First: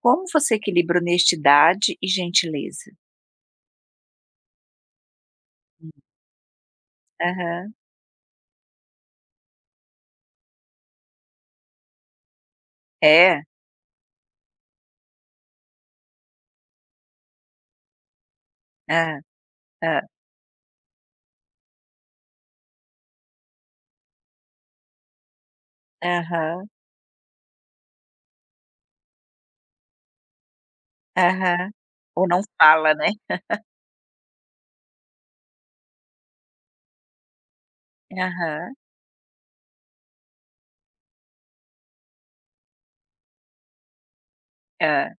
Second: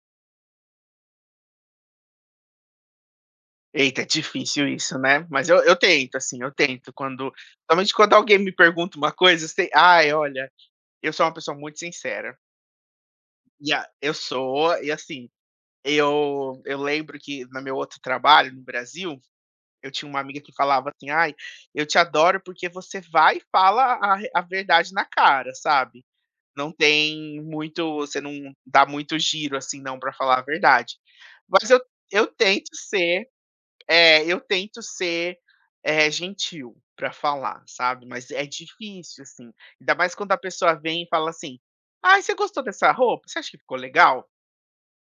Como você equilibra honestidade e gentileza? Eita, é difícil isso, né. Mas eu Hum. tento, assim, eu tento quando Aham. somente quando alguém me pergunta uma coisa, eu sei, ai, olha, eu sou uma pessoa muito sincera. É. E a Eu sou, e assim, eu lembro que no meu outro trabalho no Ah, Brasil, eu ah, tinha uma amiga que falava assim: "Ai, eu te adoro porque você vai e fala a re a verdade na cara, sabe. aham, Não tem muito Você não dá muito giro, assim, não, pra falar a verdade". Mas aham. eu Ou não tento fala, né. ser é, eu tento ser, eh, gentil pra falar, sabe, mas é Aham, difícil, assim, ainda mais quando a pessoa vem e fala assim: "Ai, você gostou dessa roupa? Você acha que ficou legal?" ah.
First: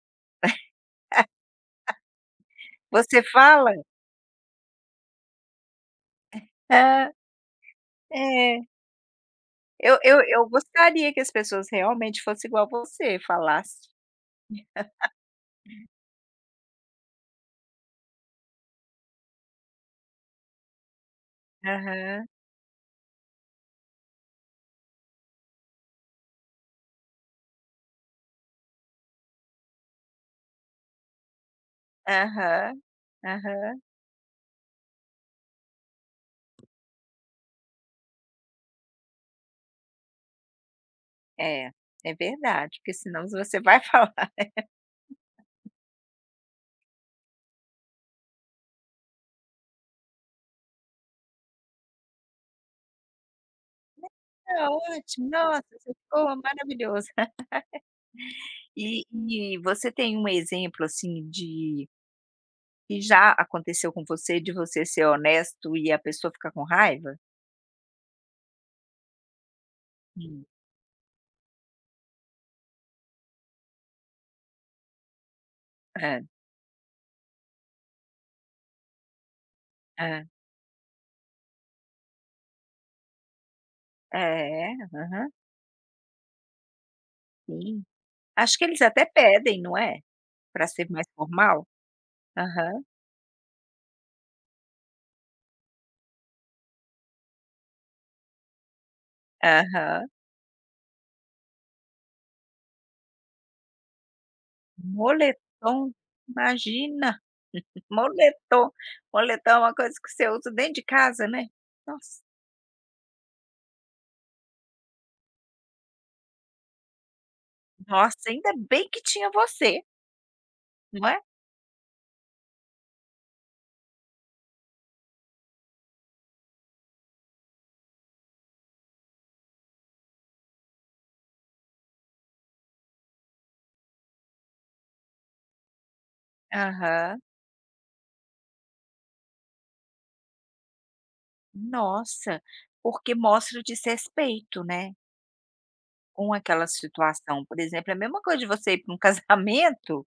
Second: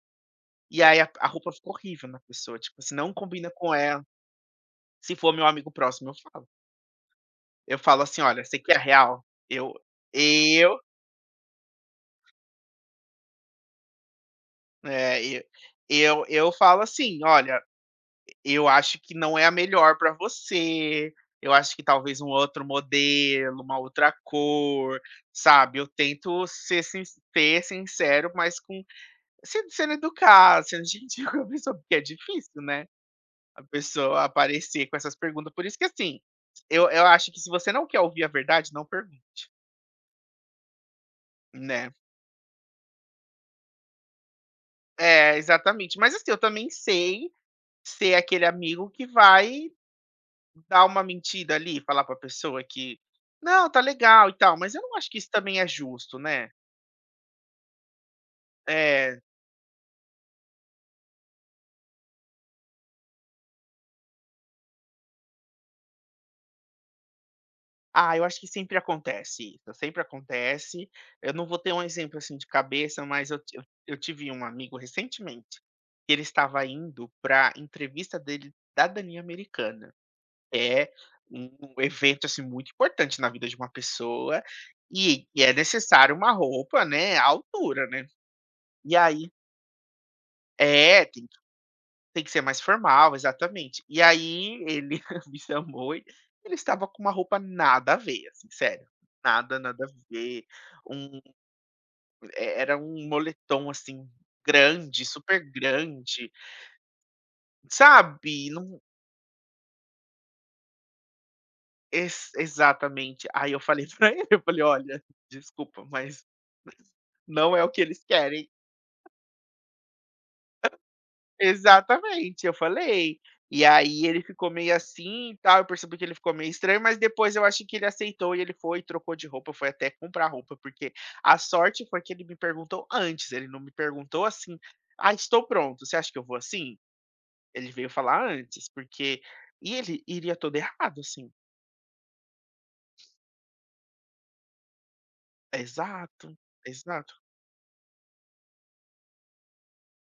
E aí a roupa ficou horrível na pessoa, tipo se não Você combina com fala? ela. Se for meu amigo próximo, eu falo. Hã, Eu falo assim: "Olha, você é. quer real?" Eu eu gostaria que as pessoas realmente fossem igual você, falasse. é, eu eu falo assim: "Olha, eu acho que não é a melhor para você, eu acho que talvez Aham, um outro modelo, uma outra cor, sabe. Eu tento ser sincero, mas com sendo sendo educada, sendo gentil com a pessoa, porque é difícil, aham, né, a aham. pessoa aparecer com essas perguntas". Por isso que, assim, eu acho que se você não quer ouvir a verdade, não pergunte, É, né. é verdade, porque senão você vai falar: É, exatamente. Mas, assim, eu também sei ser aquele amigo que vai dar uma mentira ali, falar pra pessoa que: "Não, tá legal e tal", "Ah, mas eu não acho que ótimo, isso também nossa, é você justo, ficou né. maravilhoso". E É. e você tem um exemplo, assim, de E já aconteceu com você de você ser honesto e a pessoa ficar com raiva? Ah, eu acho que sempre acontece isso, sempre Hum. acontece. Eu não vou ter um exemplo, assim, de cabeça, mas eu ti eu tive um amigo recentemente, que ele Hã, estava indo pra entrevista dele cidadania americana. hã. É um evento, assim, muito importante na vida de uma pessoa, É, e aham, é necessário uma roupa, né, à sim. altura, né. Acho que eles E até aí pedem, não é? Para ser é, mais tem formal. Tem que ser mais Aham, formal, exatamente. E aí ele me chamou e ele estava com uma roupa nada a ver, assim, sério. Nada, nada a aham. ver. Um e era um moletom, assim, grande, super Moletom, grande, imagina, sabe. moletom. Não, Moletom é uma coisa que você usa dentro de casa, né. Nossa, ex exatamente. Aí eu falei pra ele, eu falei: "Olha, desculpa, mas não é o que eles nossa, querem". ainda bem que tinha você, não é? Exatamente, eu falei. E aí ele ficou meio assim e tal, eu percebi que ele ficou meio estranho, mas depois eu acho que ele aceitou e ele foi, trocou de roupa, foi até comprar roupa, porque a sorte foi que ele me perguntou antes, ele não me perguntou assim: "Ah, estou pronto, você acha que eu vou assim?". Aham. Ele veio falar antes, porque e ele iria todo errado, assim. Nossa, porque mostra o desrespeito, né? Com Exato, aquela exato. situação, por exemplo, é a mesma coisa de você ir para um casamento,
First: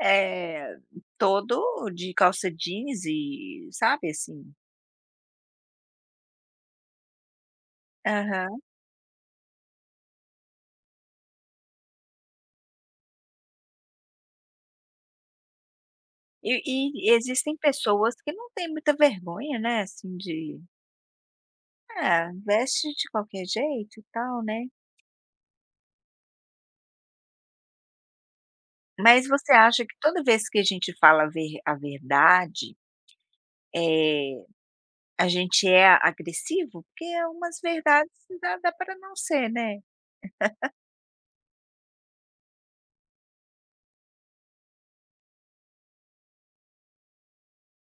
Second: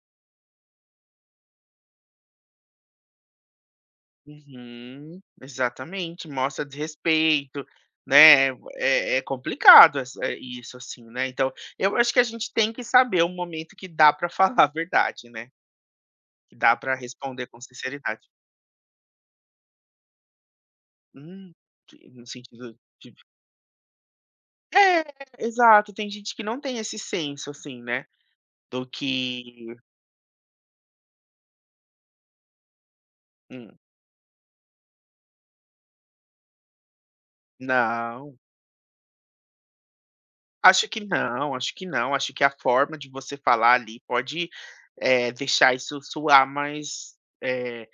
eh, todo de calça jeans e sabe, assim. Uhum, exatamente, mostra desrespeito, né, Aham. é complicado essa é isso assim, né, então, eu acho que a gente tem que saber o momento que dá para falar a verdade, né, que dá para E e responder existem com pessoas sinceridade. que não têm muita vergonha, né, assim, de Hum, que no "Ah, sentido veste de de qualquer jeito e tal", né. é, exato, tem gente que não tem esse senso, assim, né, do Mas você que. acha que toda vez que a gente fala a verdade, Hum, eh, a gente é agressivo? Porque algumas verdades não, dá para não ser, né. acho que não, acho que não, acho que a forma de você falar ali pode, deixar isso soar mais, eh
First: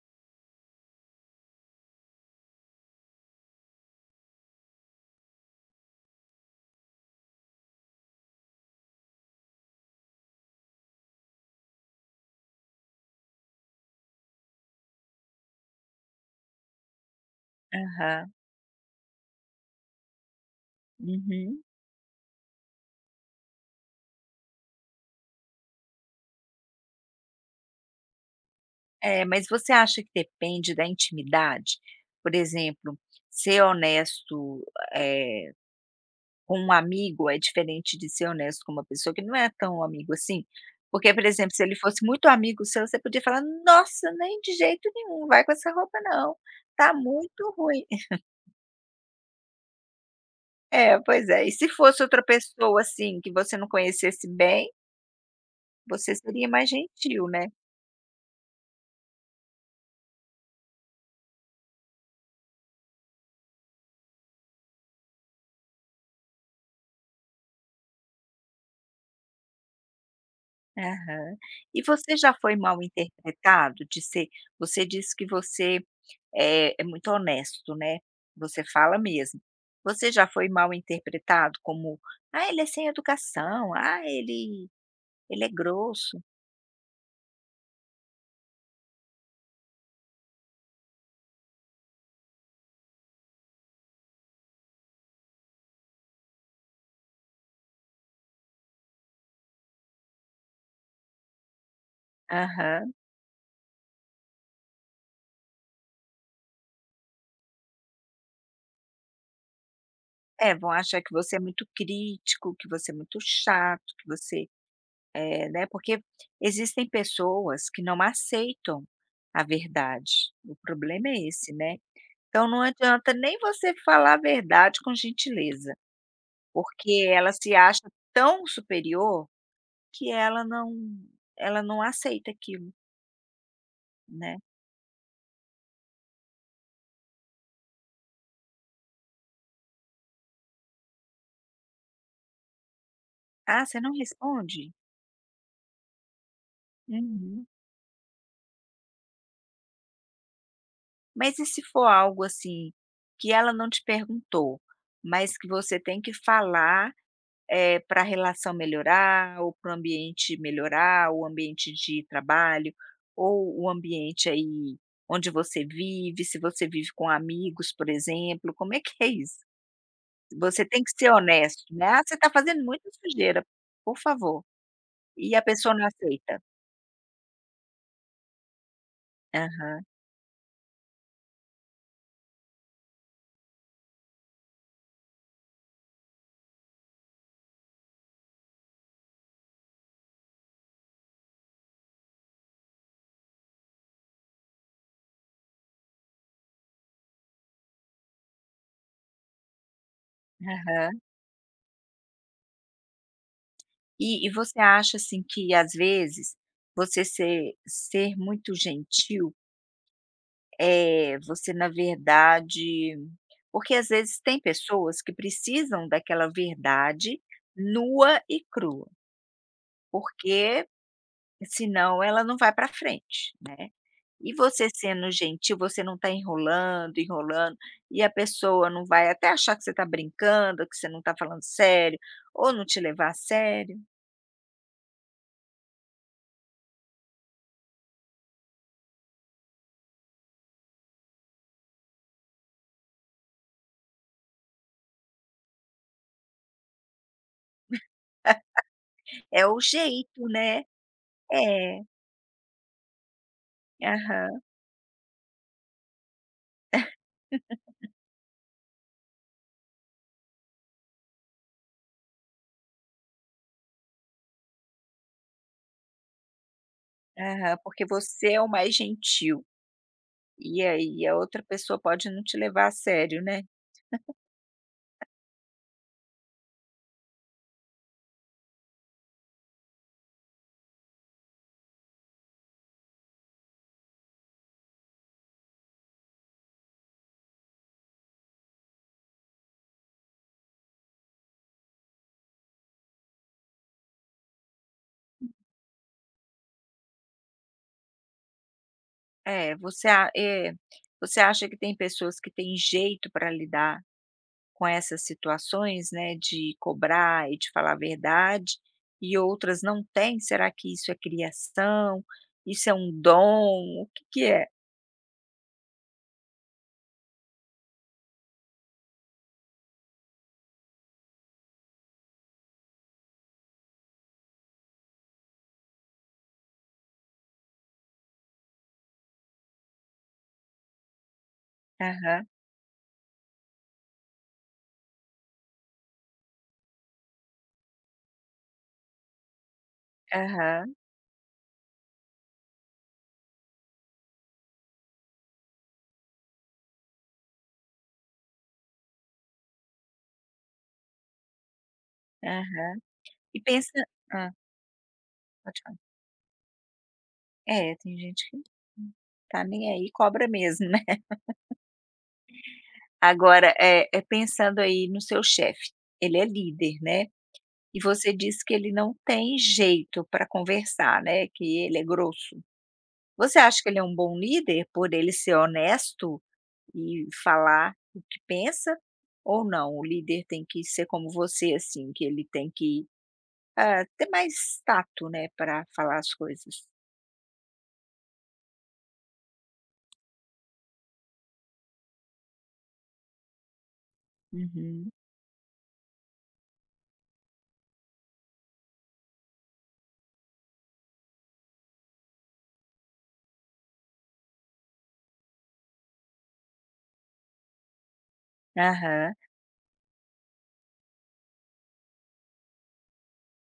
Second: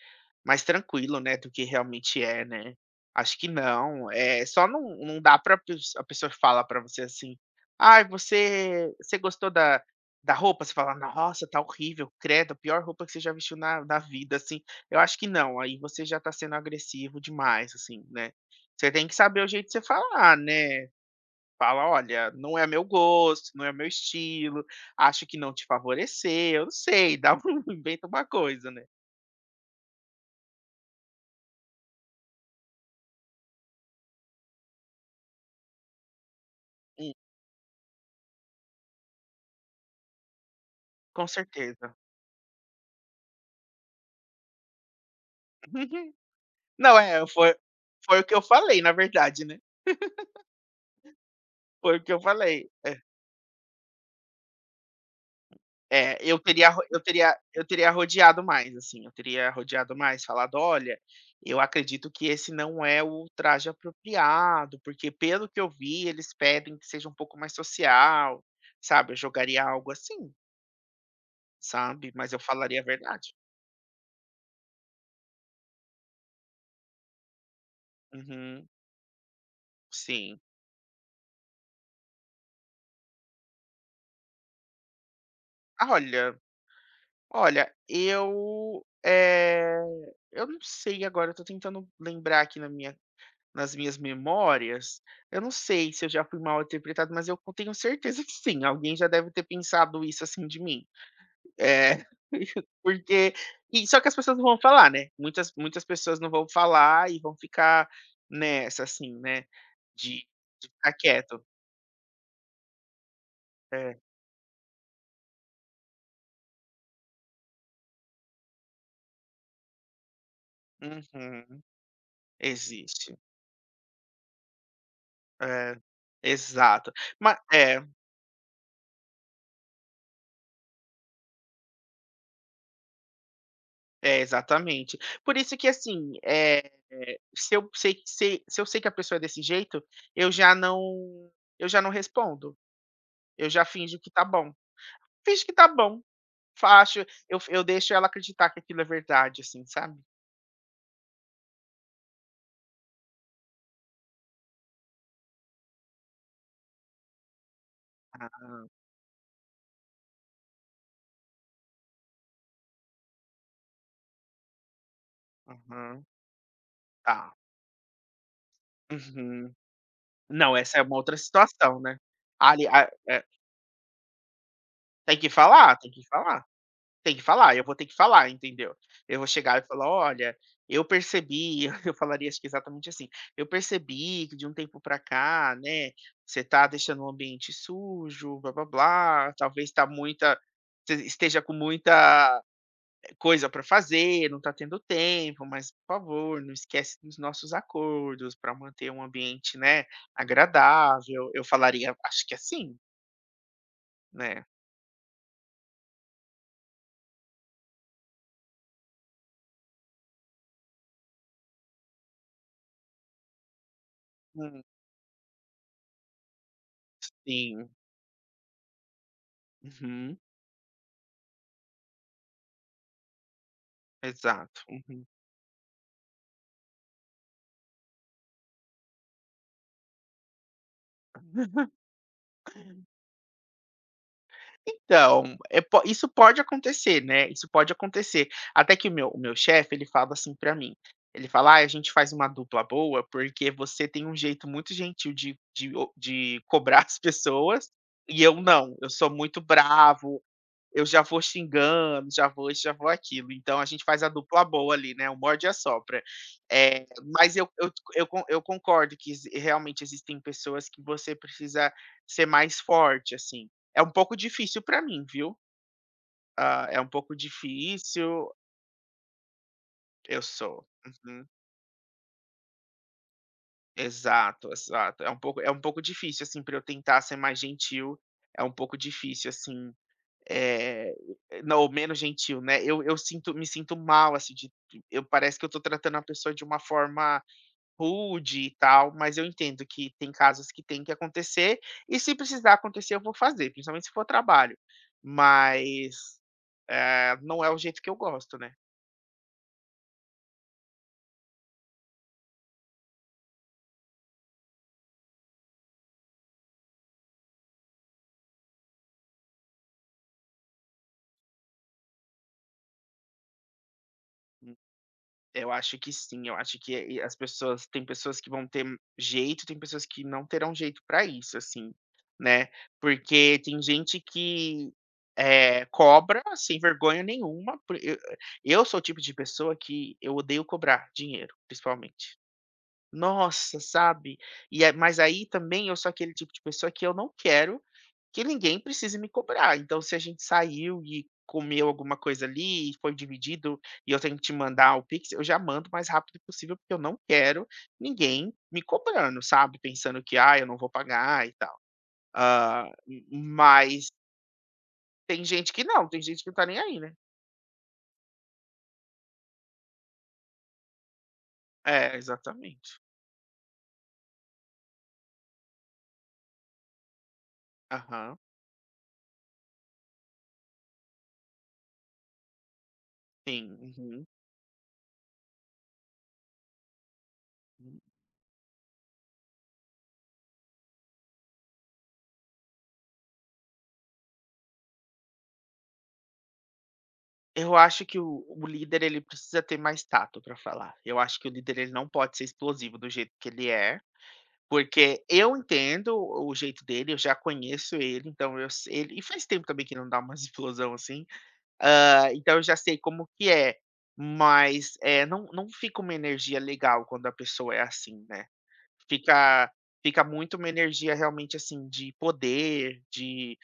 mais tranquilo, né, do que realmente é, né. Acho que não, é só, não dá para a pessoa falar para você assim: "Ai, você gostou da roupa?" Você fala: "Nossa, tá horrível, credo, a pior roupa que você já vestiu na vida", assim. Eu acho que não, aí você já tá sendo agressivo demais, assim, né. Aham. Você tem que saber o jeito de você falar, né. Uhum. Fala: "Olha, não é meu gosto, não é meu estilo, acho que não te favoreceu", eu não sei, dá um inventa uma coisa, né. É, mas você acha que depende da intimidade? Por exemplo, ser honesto, eh, com um Hum, amigo é diferente de ser honesto com uma pessoa que não é tão amigo assim? Porque, por com exemplo, se ele certeza. fosse muito amigo seu, você podia falar: "Nossa, nem de jeito nenhum, vai com essa roupa não, tá Não, é, muito foi ruim". foi o que eu falei, na verdade, né. É, pois é. E se Foi o fosse que eu outra falei. pessoa, É, assim, que você não conhecesse bem, você é, eu seria teria mais ro eu gentil, teria né? eu teria rodeado mais, assim, eu teria rodeado mais, falado: "Olha, eu acredito que esse não é o traje apropriado, porque pelo que eu vi, eles pedem que seja um pouco mais social", sabe. Eu jogaria algo assim, Aham. E sabe, você mas já eu foi mal falaria a verdade. interpretado de ser você disse que você é muito honesto, né, você Uhum, fala mesmo. Você já sim. foi mal interpretado como: "Ah, ele é sem educação. Ah, ele é Ah, grosso". olha, olha, eu não sei agora, eu tô tentando lembrar aqui na minha Nas minhas memórias, eu não sei se eu já fui mal interpretado, mas eu tenho certeza que sim, alguém já deve ter pensado isso, assim, de mim. É, Aham. porque e só que as pessoas não vão falar, né, muitas muitas pessoas não vão falar e vão ficar nessa, assim, né, de É, de vão ficar achar que você é quieto. muito crítico, que você é muito chato, É. que você é, né, porque existem pessoas que não aceitam a verdade. O problema é esse, Uhum. né? Então não adianta Existe. nem você falar a verdade com gentileza, É. Exato. porque ela Mas se é, acha tão superior que ela não aceita aquilo, é, né. exatamente. Por isso que, assim, Se eu sei que sei se eu sei que a pessoa é desse jeito, eu já não eu já não respondo, eu já "Ah, você não finjo que tá bom. responde? Finjo que tá bom, faço Uhum". eu deixo ela acreditar que aquilo é verdade, assim, sabe. Mas e se for algo, assim, que ela não te perguntou, mas que você tem que falar para a relação melhorar ou para o ambiente melhorar, o ambiente de trabalho ou o ambiente aí onde você Aham, vive, se você vive com tá. amigos, por exemplo, como é que é isso? Uhum. Não, Você essa é tem que uma ser outra honesto, situação, né: né. "Ah, você está fazendo Ali a muita é, sujeira, por favor", tem que e a pessoa falar, não tem que aceita. falar. Tem que falar, eu vou ter que falar, entendeu? Eu vou chegar e Aham, falar: "Olha, eu percebi", eu falaria acho que exatamente assim: "Eu percebi que de um tempo para cá, né, você tá deixando o ambiente sujo, blá-blá-blá, talvez tá muita você esteja com muita coisa para fazer, não tá tendo tempo, mas por favor, não esquece dos nossos acordos para manter um ambiente, né, aham. agradável". Eu falaria acho que é assim, E né. você acha, assim, que às vezes você ser muito gentil É, você na verdade porque às vezes tem Hum, pessoas que precisam daquela verdade sim. nua e crua, Uhum. porque senão ela não vai para frente. E Exato. você Uhum. sendo gentil, você não está enrolando, enrolando, e a pessoa não vai até achar que você está brincando, que você não está falando sério, ou não te levar a sério. Então, é po isso pode acontecer, né, isso pode acontecer. Até que o meu chefe, ele fala assim pra mim, ele fala: "Ai, a gente faz uma dupla boa, porque você tem um jeito muito gentil de o de cobrar as pessoas, e eu não, eu sou muito É o bravo, jeito, né. eu já vou É. xingando, já vou isso, já vou aquilo. Então a gente faz a Aham, dupla boa ali, né, o morde e assopra". Eh, mas eu concordo que exi realmente existem pessoas que você precisa ser mais forte, assim. É um pouco difícil pra mim, viu. Ah, é um pouco aham, porque difícil, você é o mais gentil. eu E sou. aí a Uhum. outra pessoa pode não te levar a sério, né. Exato, exato. É um pouco, é um pouco difícil, assim, para eu tentar ser mais gentil, é um pouco difícil, assim. Eh, não, ou menos gentil, né. Eu sinto Me sinto mal, assim, eu parece que eu tô tratando a pessoa de uma forma rude e tal, mas eu entendo que tem casos que tem que acontecer, e se precisar acontecer eu vou fazer, principalmente se for trabalho. Mas, não é o jeito que eu gosto, né. É, você acha que tem pessoas que têm jeito para lidar com essas situações, né, de cobrar e de falar a verdade, e outras não têm? Será que isso é criação? Isso é um dom? O que que é? Eu acho que sim, eu acho que, eh, as pessoas tem pessoas que vão ter jeito, tem pessoas que não terão jeito pra isso, assim, né. Porque tem gente que, cobra sem vergonha nenhuma, por eu sou o tipo de pessoa que eu odeio cobrar dinheiro, principalmente. Aham, Nossa, sabe. E a, mas aí também eu sou aquele tipo de pessoa que eu não quero que ninguém precise me cobrar, então se a gente aham, saiu e comeu alguma coisa ali e foi dividido, e eu tenho que te mandar o Pix, eu já mando o mais rápido possível, porque eu não quero ninguém me cobrando, sabe, pensando que: "Ah, eu não vou pagar e tal". ahã. Hã, E pensa, mas ah, tem gente pode que falar. não, tem gente que não tá nem aí, né. É, tem gente que não tá nem aí cobra mesmo, né. É, exatamente. Agora, pensando aí no seu chefe, ele é líder, né. E você Aham, disse que ele não tem jeito para conversar, né, que ele é grosso. Você sim, acha que ele é um uhum. bom líder por ele ser honesto e falar Uhum. o que pensa? Ou não, o líder tem que ser como você, assim, que ele tem que ter mais tato, né, para falar as coisas? Eu acho que o líder ele precisa ter mais tato para falar, eu acho que o líder ele não pode ser explosivo do jeito que ele é. Uhum. Porque eu entendo o jeito dele, eu já conheço ele, então eu se ele e faz tempo também que não dá umas explosão assim, hã, então eu já sei como que é, mas, não, não fica uma energia legal quando a pessoa é assim, né. Aham. Fica, fica muito uma energia realmente, assim, de poder, de,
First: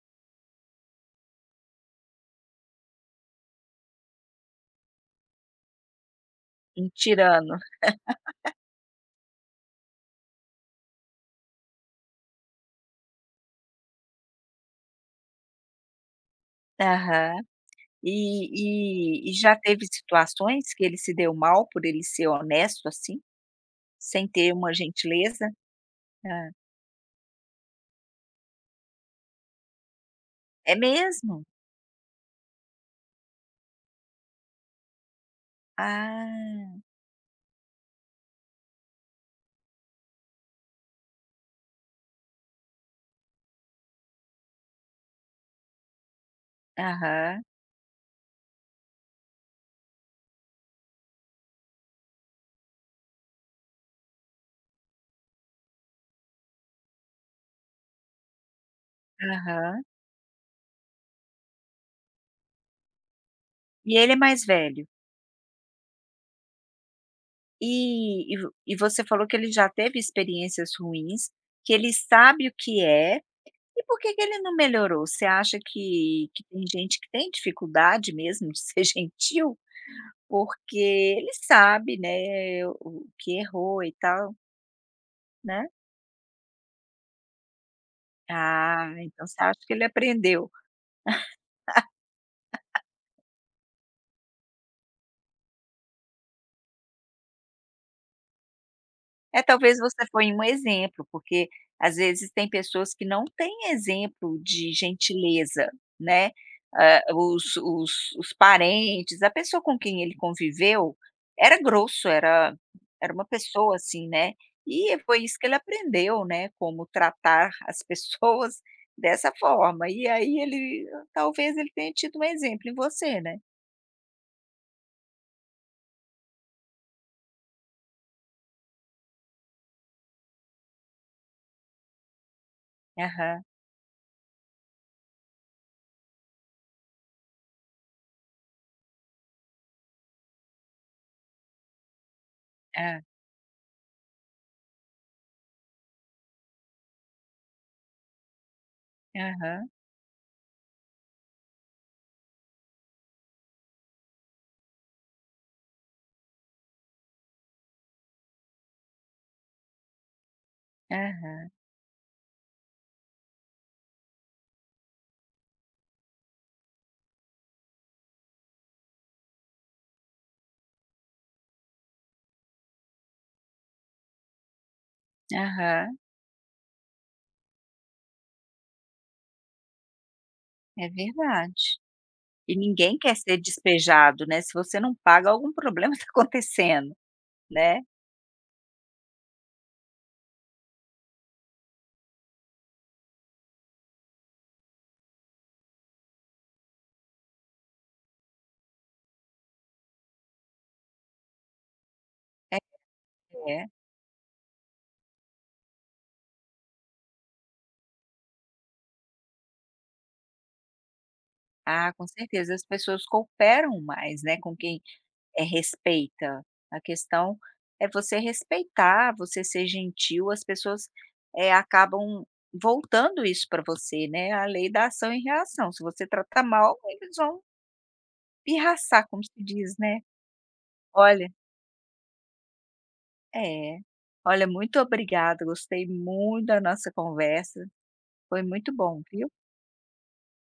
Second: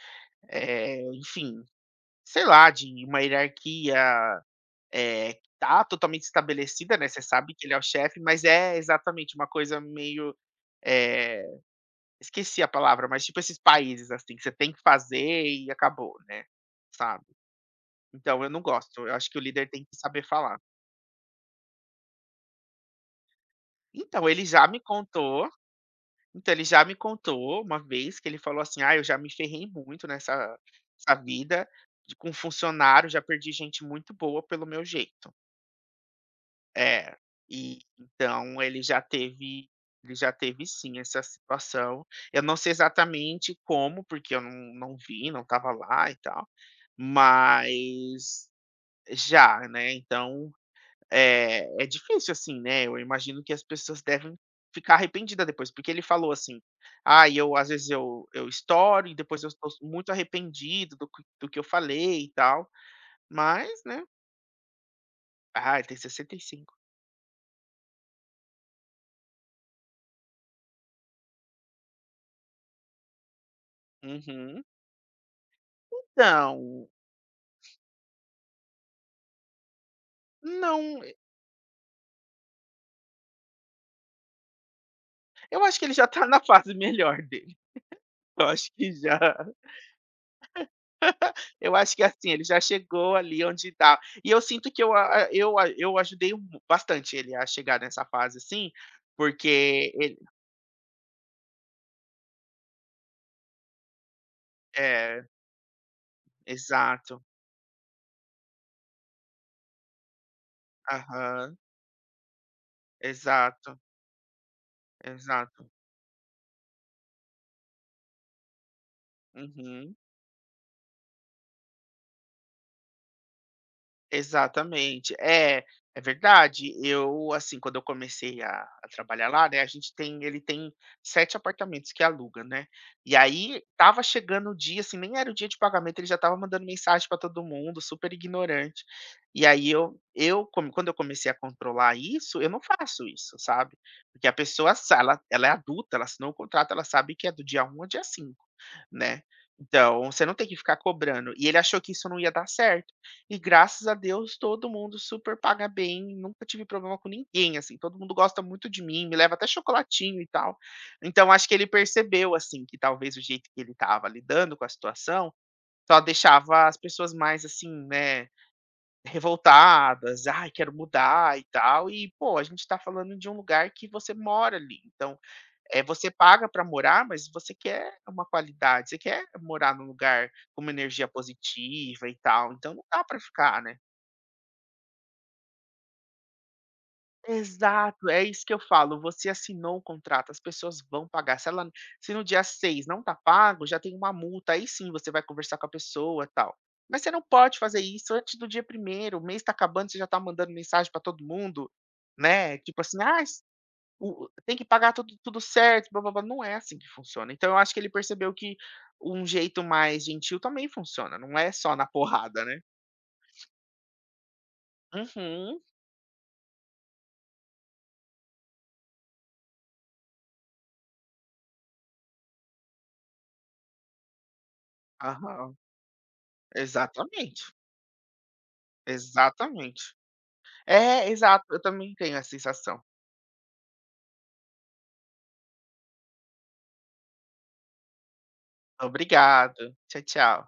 enfim, sei lá, de uma hierarquia, que tá totalmente Um estabelecida, né, você sabe tirano. que ele é o chefe, mas é exatamente uma coisa meio, eh esqueci a palavra, mas tipo esses países, assim, que você tem que fazer e acabou, né, sabe. Aham. Então eu não gosto, eu E, acho e, e que o já líder tem teve que saber falar. situações que ele se deu mal por ele ser honesto assim, sem Então, ele ter já uma me contou, gentileza? Ah. Uma vez que ele falou assim: "Ah, eu já me ferrei muito nessa É nessa mesmo? vida de com funcionário, já perdi gente muito boa pelo meu jeito". Ah, É, e então ele já teve sim essa situação. Eu não sei exatamente como, porque eu não vi, não estava lá e tal. aham, Mas já, né, então, é difícil, assim, né, eu imagino que as pessoas devem ficar arrependidas depois, porque ele falou assim: "Ah, eu às vezes eu estouro e depois eu estou aham. muito arrependido do que eu falei e tal", mas, E né, ele é mais velho. ai, tem 65. E você falou que ele já teve experiências ruins, que ele sabe o que é, e por que ele não Uhum. melhorou? Você acha que tem Então, gente que tem dificuldade mesmo de ser gentil? Porque não, ele sabe, né, o que errou e tal, eu né? acho que ele já tá na fase melhor dele. eu acho que Ah, já então você acha que ele aprendeu. Eu acho que, assim, ele já chegou ali onde tá. E eu sinto que eu a eu ajudei mu bastante ele a chegar nessa fase, assim, É, talvez porque você ele foi um exemplo, porque às vezes tem pessoas que não têm exemplo de é, gentileza, né. Ah, exato. os parentes, a pessoa com quem ele conviveu Aham. era grosso, era uma Exato, pessoa assim, né. E foi isso que ele exato. aprendeu, né, como tratar as pessoas dessa forma. Uhum. E aí ele talvez ele tenha tido um exemplo em você, né. Exatamente. É, é verdade. Eu, assim, quando eu comecei a trabalhar lá, né, a gente tem, ele tem sete apartamentos que aluga, né? E Aham, aí tava chegando o dia, assim, nem era o dia de pagamento, ele já tava mandando mensagem para todo mundo, super ignorante. E aí eu, quando eu comecei a controlar isso, eu não ah, faço isso, sabe? Porque a pessoa, ela é adulta, ela assinou o contrato, ela sabe que é do dia 1 ao dia 5, né? aham, Então, você não tem que ficar cobrando. E ele achou que isso não ia dar certo. E graças a Deus todo mundo super paga bem, nunca tive problema com ninguém, assim, todo mundo gosta muito de mim, me leva até chocolatinho e tal. Então acho aham, que ele percebeu, assim, que talvez o jeito que ele estava lidando com a situação só deixava as pessoas mais assim, né, revoltadas, ai quero mudar e tal, e pô, a gente está falando de um lugar que você mora ali, então, é, aham, você paga para morar, mas você quer uma qualidade, você quer morar num lugar com uma é energia verdade. positiva e tal, E então não ninguém dá quer para ser ficar, né. despejado, né, se você não paga algum problema está acontecendo, né. Exato, é isso que eu falo, você assinou o contrato, as pessoas vão pagar, se no dia 6 não tá pago, já tem uma multa, aí sim você vai conversar com a pessoa, tal. Mas você não pode fazer isso antes do dia 1º. O mês tá acabando, você já tá mandando mensagem para todo mundo, né, tipo assim: "Ah, s É. o tem que pagar tudo, tudo certo, blá-blá-blá", não é assim que funciona. Então eu acho que ele percebeu que um jeito mais gentil também funciona, não é só na Ah, com porrada, certeza né. as pessoas cooperam mais, né, com quem, Uhum, respeita. A questão é você respeitar, você ser gentil, as pessoas, acabam voltando isso para você, né, a lei da ação e aham, reação, se você tratar mal eles vão exatamente, pirraçar, como se diz, exatamente. né. É, Olha exato, eu também tenho essa sensação. é. Olha, muito obrigada, gostei muito da nossa conversa, foi muito bom, viu. Obrigado, tchau, tchau.